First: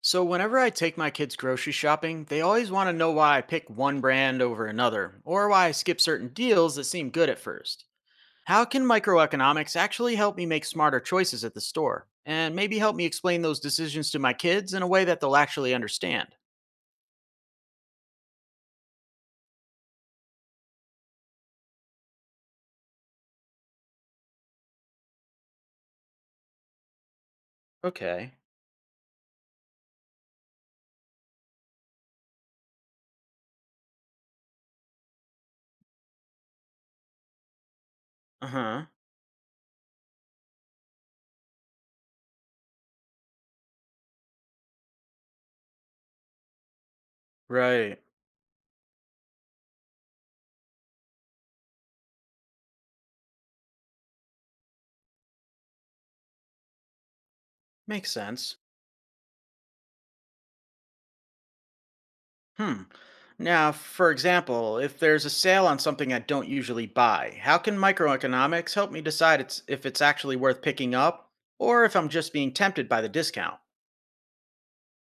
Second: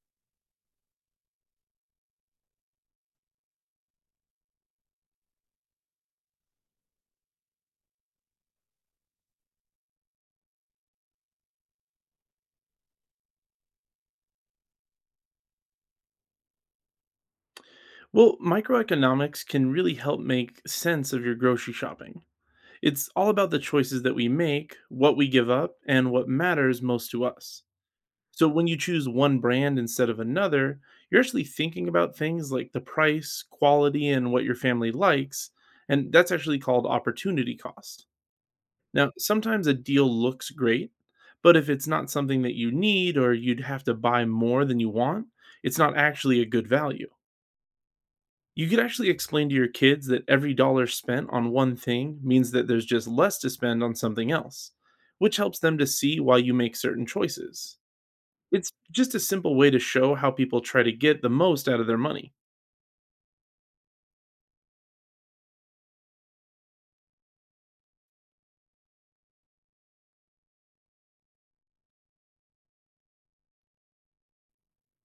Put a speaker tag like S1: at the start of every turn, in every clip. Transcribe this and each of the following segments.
S1: So, whenever I take my kids grocery shopping, they always want to know why I pick one brand over another, or why I skip certain deals that seem good at first. How can microeconomics actually help me make smarter choices at the store? And maybe help me explain those decisions to my kids in a way that they'll actually understand?
S2: Well, microeconomics can really help make sense of your grocery shopping. It's all about the choices that we make, what we give up, and what matters most to us.
S1: Okay.
S2: So when you choose one brand instead of another, you're actually thinking about things like the price, quality, and what your family likes, and that's actually called opportunity cost.
S1: Uh huh.
S2: Now, sometimes a deal looks great, but if it's not something that you need or you'd have to buy more than you want, it's not actually a good value.
S1: Right.
S2: You could actually explain to your kids that every dollar spent on one thing means that there's just less to spend on something else, which helps them to see why you make certain choices.
S1: Makes sense.
S2: It's just a simple way to show how people try to get the most out of their money.
S1: Hmm. Now, for example, if there's a sale on something I don't usually buy, how can microeconomics help me decide if it's actually worth picking up or if I'm just being tempted by the discount?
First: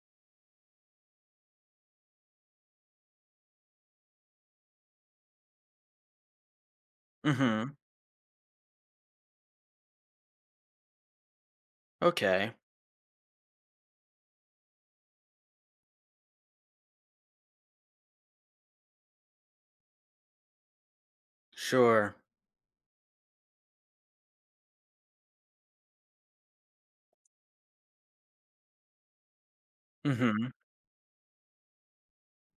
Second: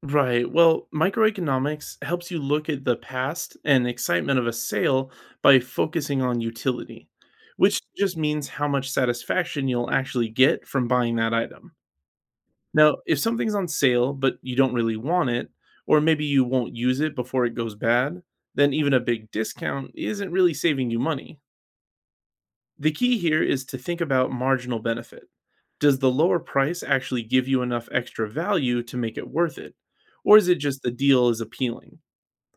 S2: Right. Well, microeconomics helps you look at the past and excitement of a sale by focusing on utility,
S1: Mm hmm.
S2: which just means how much satisfaction you'll actually get from buying that item.
S1: Okay.
S2: Now, if something's on sale but you don't really want it, or maybe you won't use it before it goes bad, then even a big discount isn't really saving you money.
S1: Sure.
S2: The key here is to think about marginal benefit. Does the lower price actually give you enough extra value to make it worth it?
S1: Mm
S2: Or
S1: hmm.
S2: is it just the deal is appealing?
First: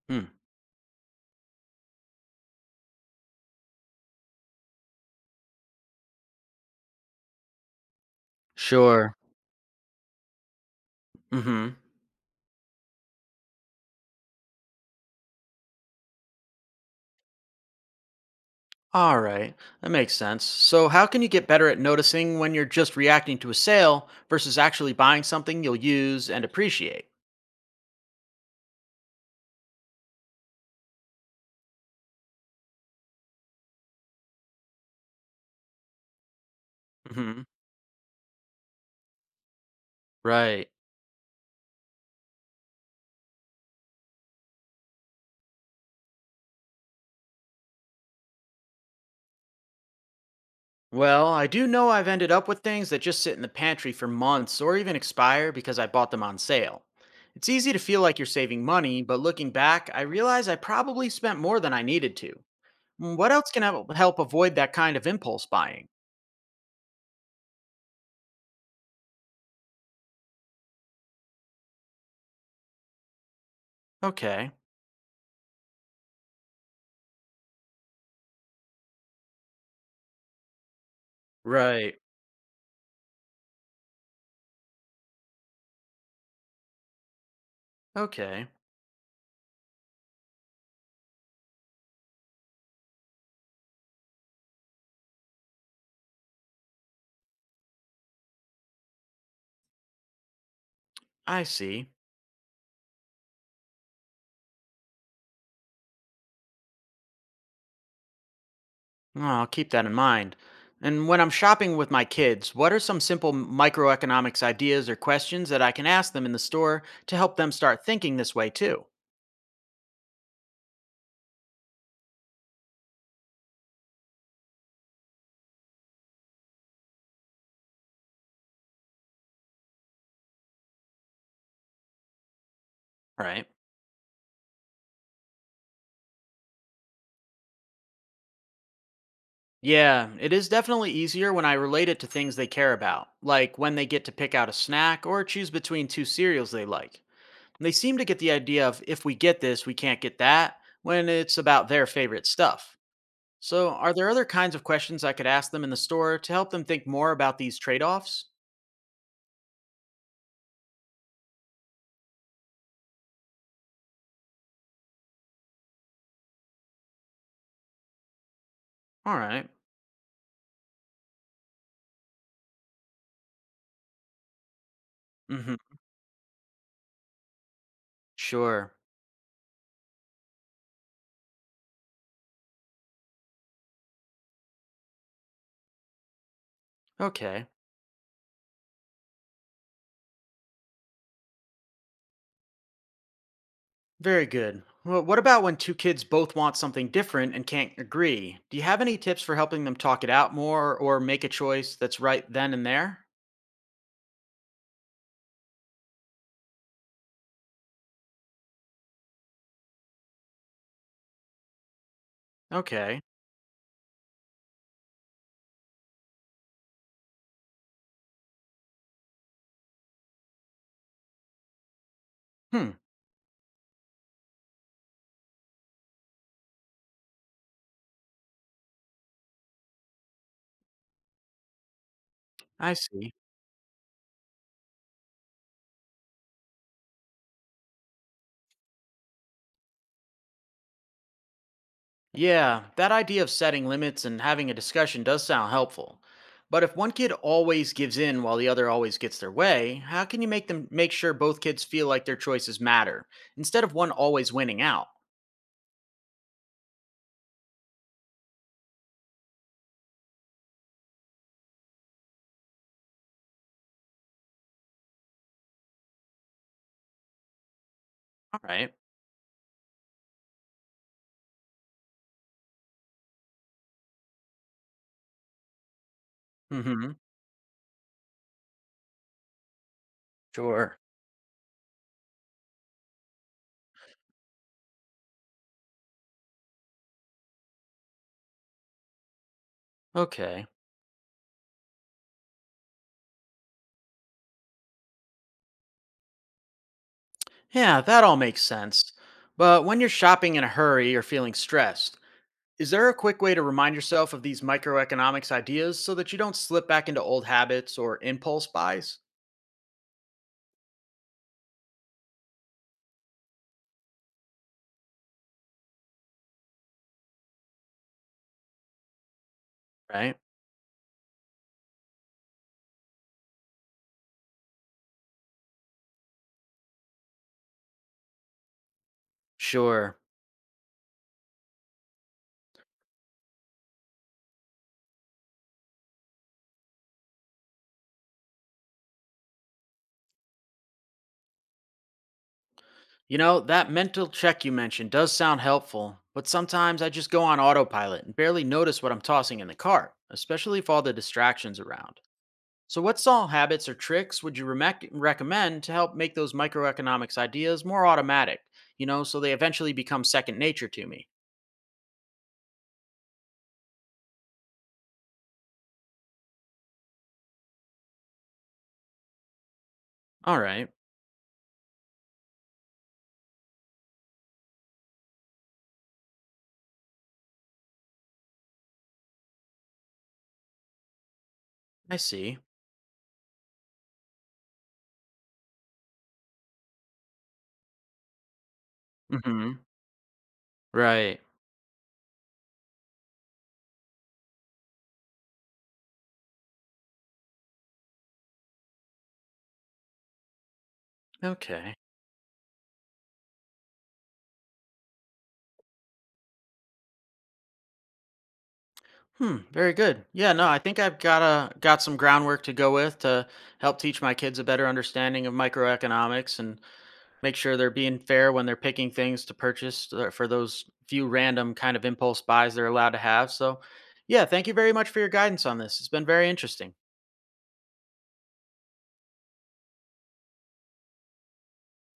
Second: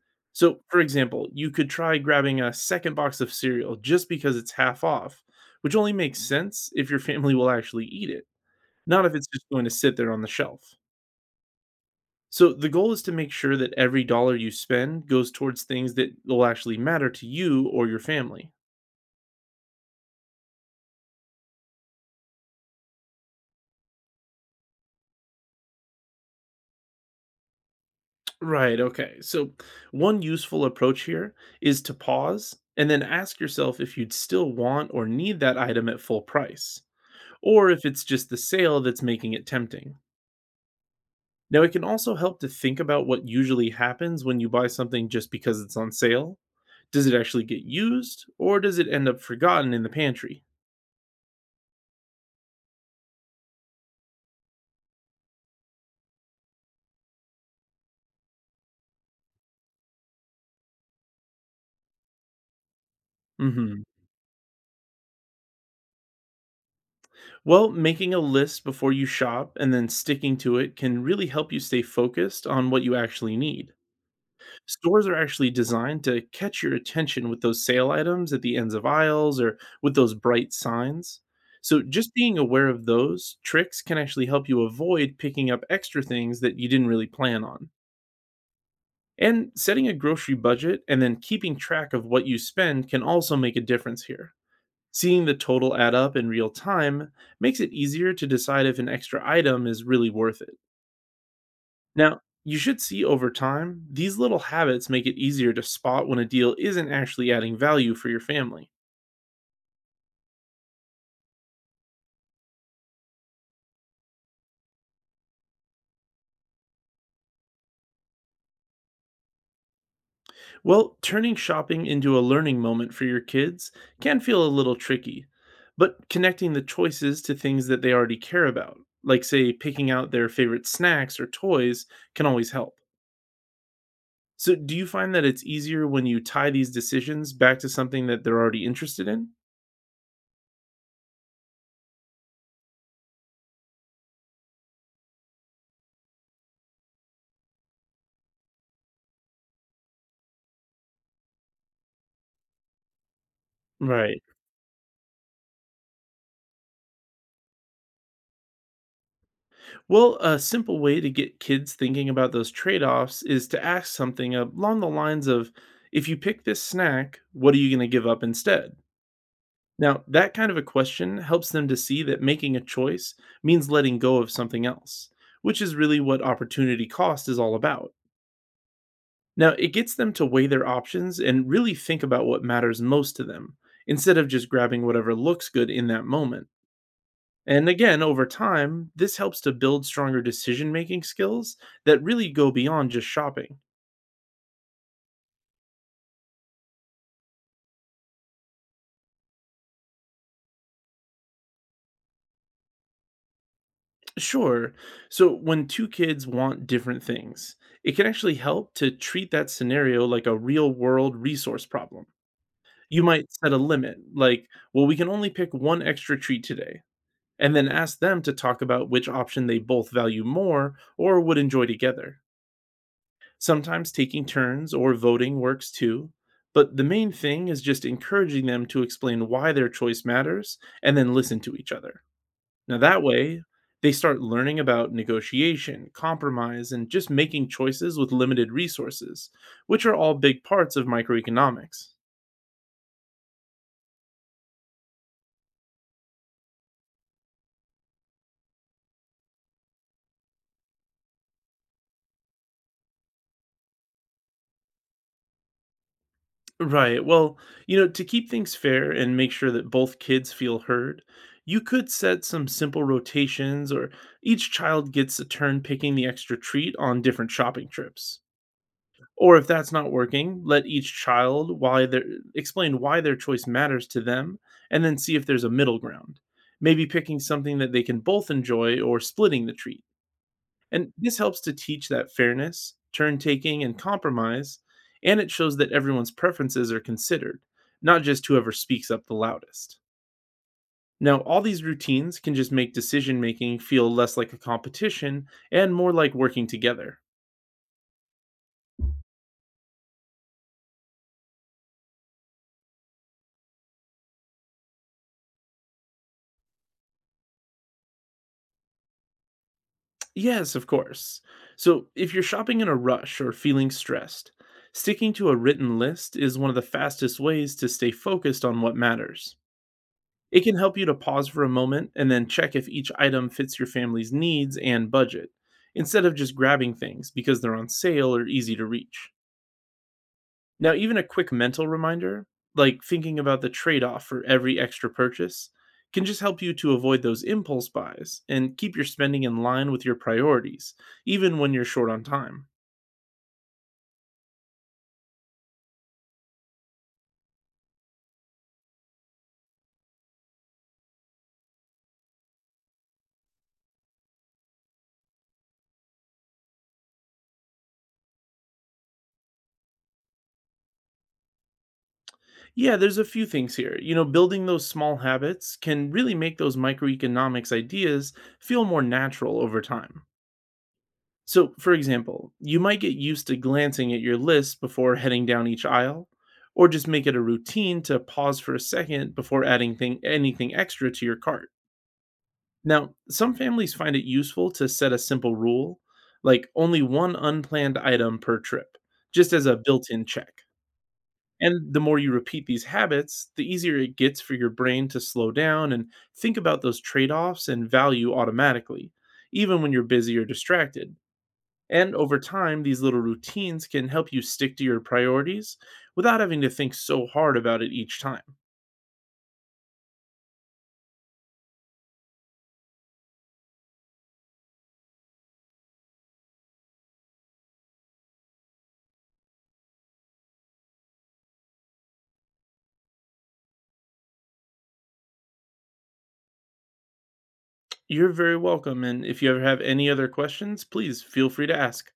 S1: Hmm.
S2: So, for example, you could try grabbing a second box of cereal just because it's half off, which only makes sense if your family will actually eat it, not
S1: Sure.
S2: if it's just going to sit there on the shelf.
S1: Mm hmm.
S2: So the goal is to make sure that every dollar you spend goes towards things that will actually matter to you or your family.
S1: All right. That makes sense. So, how can you get better at noticing when you're just reacting to a sale versus actually buying something you'll use and appreciate?
S2: Right, okay. So one useful approach here is to pause and then ask yourself if you'd still want or need that item at full price,
S1: Mm hmm.
S2: or if it's just the sale that's making it tempting.
S1: Right.
S2: Now, it can also help to think about what usually happens when you buy something just because it's on sale. Does it actually get used, or does it end up forgotten in the pantry?
S1: Well, I do know I've ended up with things that just sit in the pantry for months or even expire because I bought them on sale. It's easy to feel like you're saving money, but looking back, I realize I probably spent more than I needed to. What else can
S2: Hmm.
S1: help avoid that kind of impulse buying?
S2: Well, making a list before you shop and then sticking to it can really help you stay focused on what you actually need.
S1: Okay.
S2: Stores are actually designed to catch your attention with those sale items at the ends of aisles or with those bright signs. So,
S1: Right.
S2: just being aware of those tricks can actually help you avoid picking up extra things that you didn't really plan on.
S1: Okay.
S2: And setting a grocery budget and then keeping track of what you spend can also make a difference here. Seeing the total add up in real time makes it easier to decide if an extra item is really worth it.
S1: I see.
S2: Now, you should see over time, these little habits make it easier to spot when a deal isn't actually adding value for your family.
S1: Well, I'll keep that in mind. And when I'm shopping with my kids, what are some simple microeconomics ideas or questions that I can ask them in the store to help them start thinking this way too?
S2: Well, turning shopping into a learning moment for your kids can feel a little tricky, but connecting the choices to things that they already care about, like, say, picking out their favorite snacks or toys, can always help.
S1: Right.
S2: So, do you find that it's easier when you tie these decisions back to something that they're already interested in?
S1: Yeah, it is definitely easier when I relate it to things they care about, like when they get to pick out a snack or choose between two cereals they like. They seem to get the idea of if we get this, we can't get that when it's about their favorite stuff. So, are there
S2: Right.
S1: other kinds of questions I could ask them in the store to help them think more about these trade offs?
S2: Well, a simple way to get kids thinking about those trade offs is to ask something along the lines of if you pick this snack, what are you going to give up instead?
S1: All right.
S2: Now, that kind of a question helps them to see that making a choice means letting go of something else,
S1: Mm-hmm.
S2: which is really what opportunity cost is all about.
S1: Sure.
S2: Now, it gets them to weigh their options and really think about what matters most to them, instead of just grabbing whatever looks good in that moment.
S1: Okay.
S2: And again, over time, this helps to build stronger decision making skills that really go beyond just shopping.
S1: Very good. Well, what about when two kids both want something different and can't agree? Do you have any tips for helping them talk it out more or make a choice that's right then and there?
S2: Sure, so when two kids want different things, it can actually help to treat that scenario like a real world resource problem.
S1: Okay.
S2: You might set a limit, like, well, we can only pick one extra treat today and then ask them to talk about which option they both value more or would enjoy together.
S1: Hmm.
S2: Sometimes taking turns or voting works too, but the main thing is just encouraging them to explain why their choice matters and then listen to each other.
S1: I
S2: Now, that
S1: see.
S2: way, they start learning about negotiation, compromise, and just making choices with limited resources, which are all big parts of microeconomics.
S1: Yeah, that idea of setting limits and having a discussion does sound helpful. But if one kid always gives in while the other always gets their way, how can you make them make sure both kids feel like their choices matter instead of one always winning out?
S2: Right. Well, you know, to keep things fair and make sure that both kids feel heard, you could set some simple rotations or each child gets a turn picking the extra treat on different shopping trips.
S1: All right.
S2: Or if that's not working, let each child why their explain why their choice matters to them and then see if there's a middle ground. Maybe
S1: Mm-hmm.
S2: picking something that they can both enjoy or splitting the treat.
S1: Sure.
S2: And this helps to teach that fairness, turn taking, and compromise. And it shows that everyone's preferences are considered, not just whoever speaks up the loudest.
S1: Okay.
S2: Now, all these routines can just make decision making feel less like a competition and more like working together.
S1: Yeah, that all makes sense. But when you're shopping in a hurry or feeling stressed, is there a quick way to remind yourself of these microeconomics ideas so that you don't slip back into old habits or impulse buys?
S2: Yes, of course. So, if you're shopping in a rush or feeling stressed, sticking to a written list is one of the fastest ways to stay focused on what matters.
S1: Right?
S2: It can help you to pause for a moment and then check if each item fits your family's needs and budget, instead of just grabbing things because they're on sale or easy to reach.
S1: Sure.
S2: Now, even a quick mental reminder, like thinking about the trade off for every extra purchase, can just help you to avoid those impulse buys and keep your spending in line with your priorities, even when you're short on time.
S1: You know, that mental check you mentioned does sound helpful, but sometimes I just go on autopilot and barely notice what I'm tossing in the cart, especially if all the distractions around. So, what small habits or tricks would you remec recommend to help make those microeconomics ideas more automatic, you know, so they eventually become second nature to me?
S2: Yeah, there's a few things here. You know, building those small habits can really make those microeconomics ideas feel more natural over time.
S1: All right.
S2: So, for example, you might get used to glancing at your list before heading down each aisle, or just make it a routine to pause for a second before adding anything extra to your cart.
S1: I see.
S2: Now, some families find it useful to set a simple rule, like only one unplanned item per trip, just as a
S1: Hmm.
S2: built in check.
S1: Right.
S2: And the more you repeat these habits, the easier it gets for your brain to slow down and think about those trade offs and value automatically, even when you're busy or distracted.
S1: Okay.
S2: And over time, these little routines can help you stick to your priorities without having to think so hard about it each time.
S1: Hmm. Very good. Yeah. No, I think I've got some groundwork to go with to help teach my kids a better understanding of microeconomics and make sure they're being fair when they're picking things to purchase for those few random kind of impulse buys they're allowed to have. So, yeah. Thank you very much for your guidance on this. It's been very interesting.
S2: You're very welcome, and if you ever have any other questions, please feel free to ask.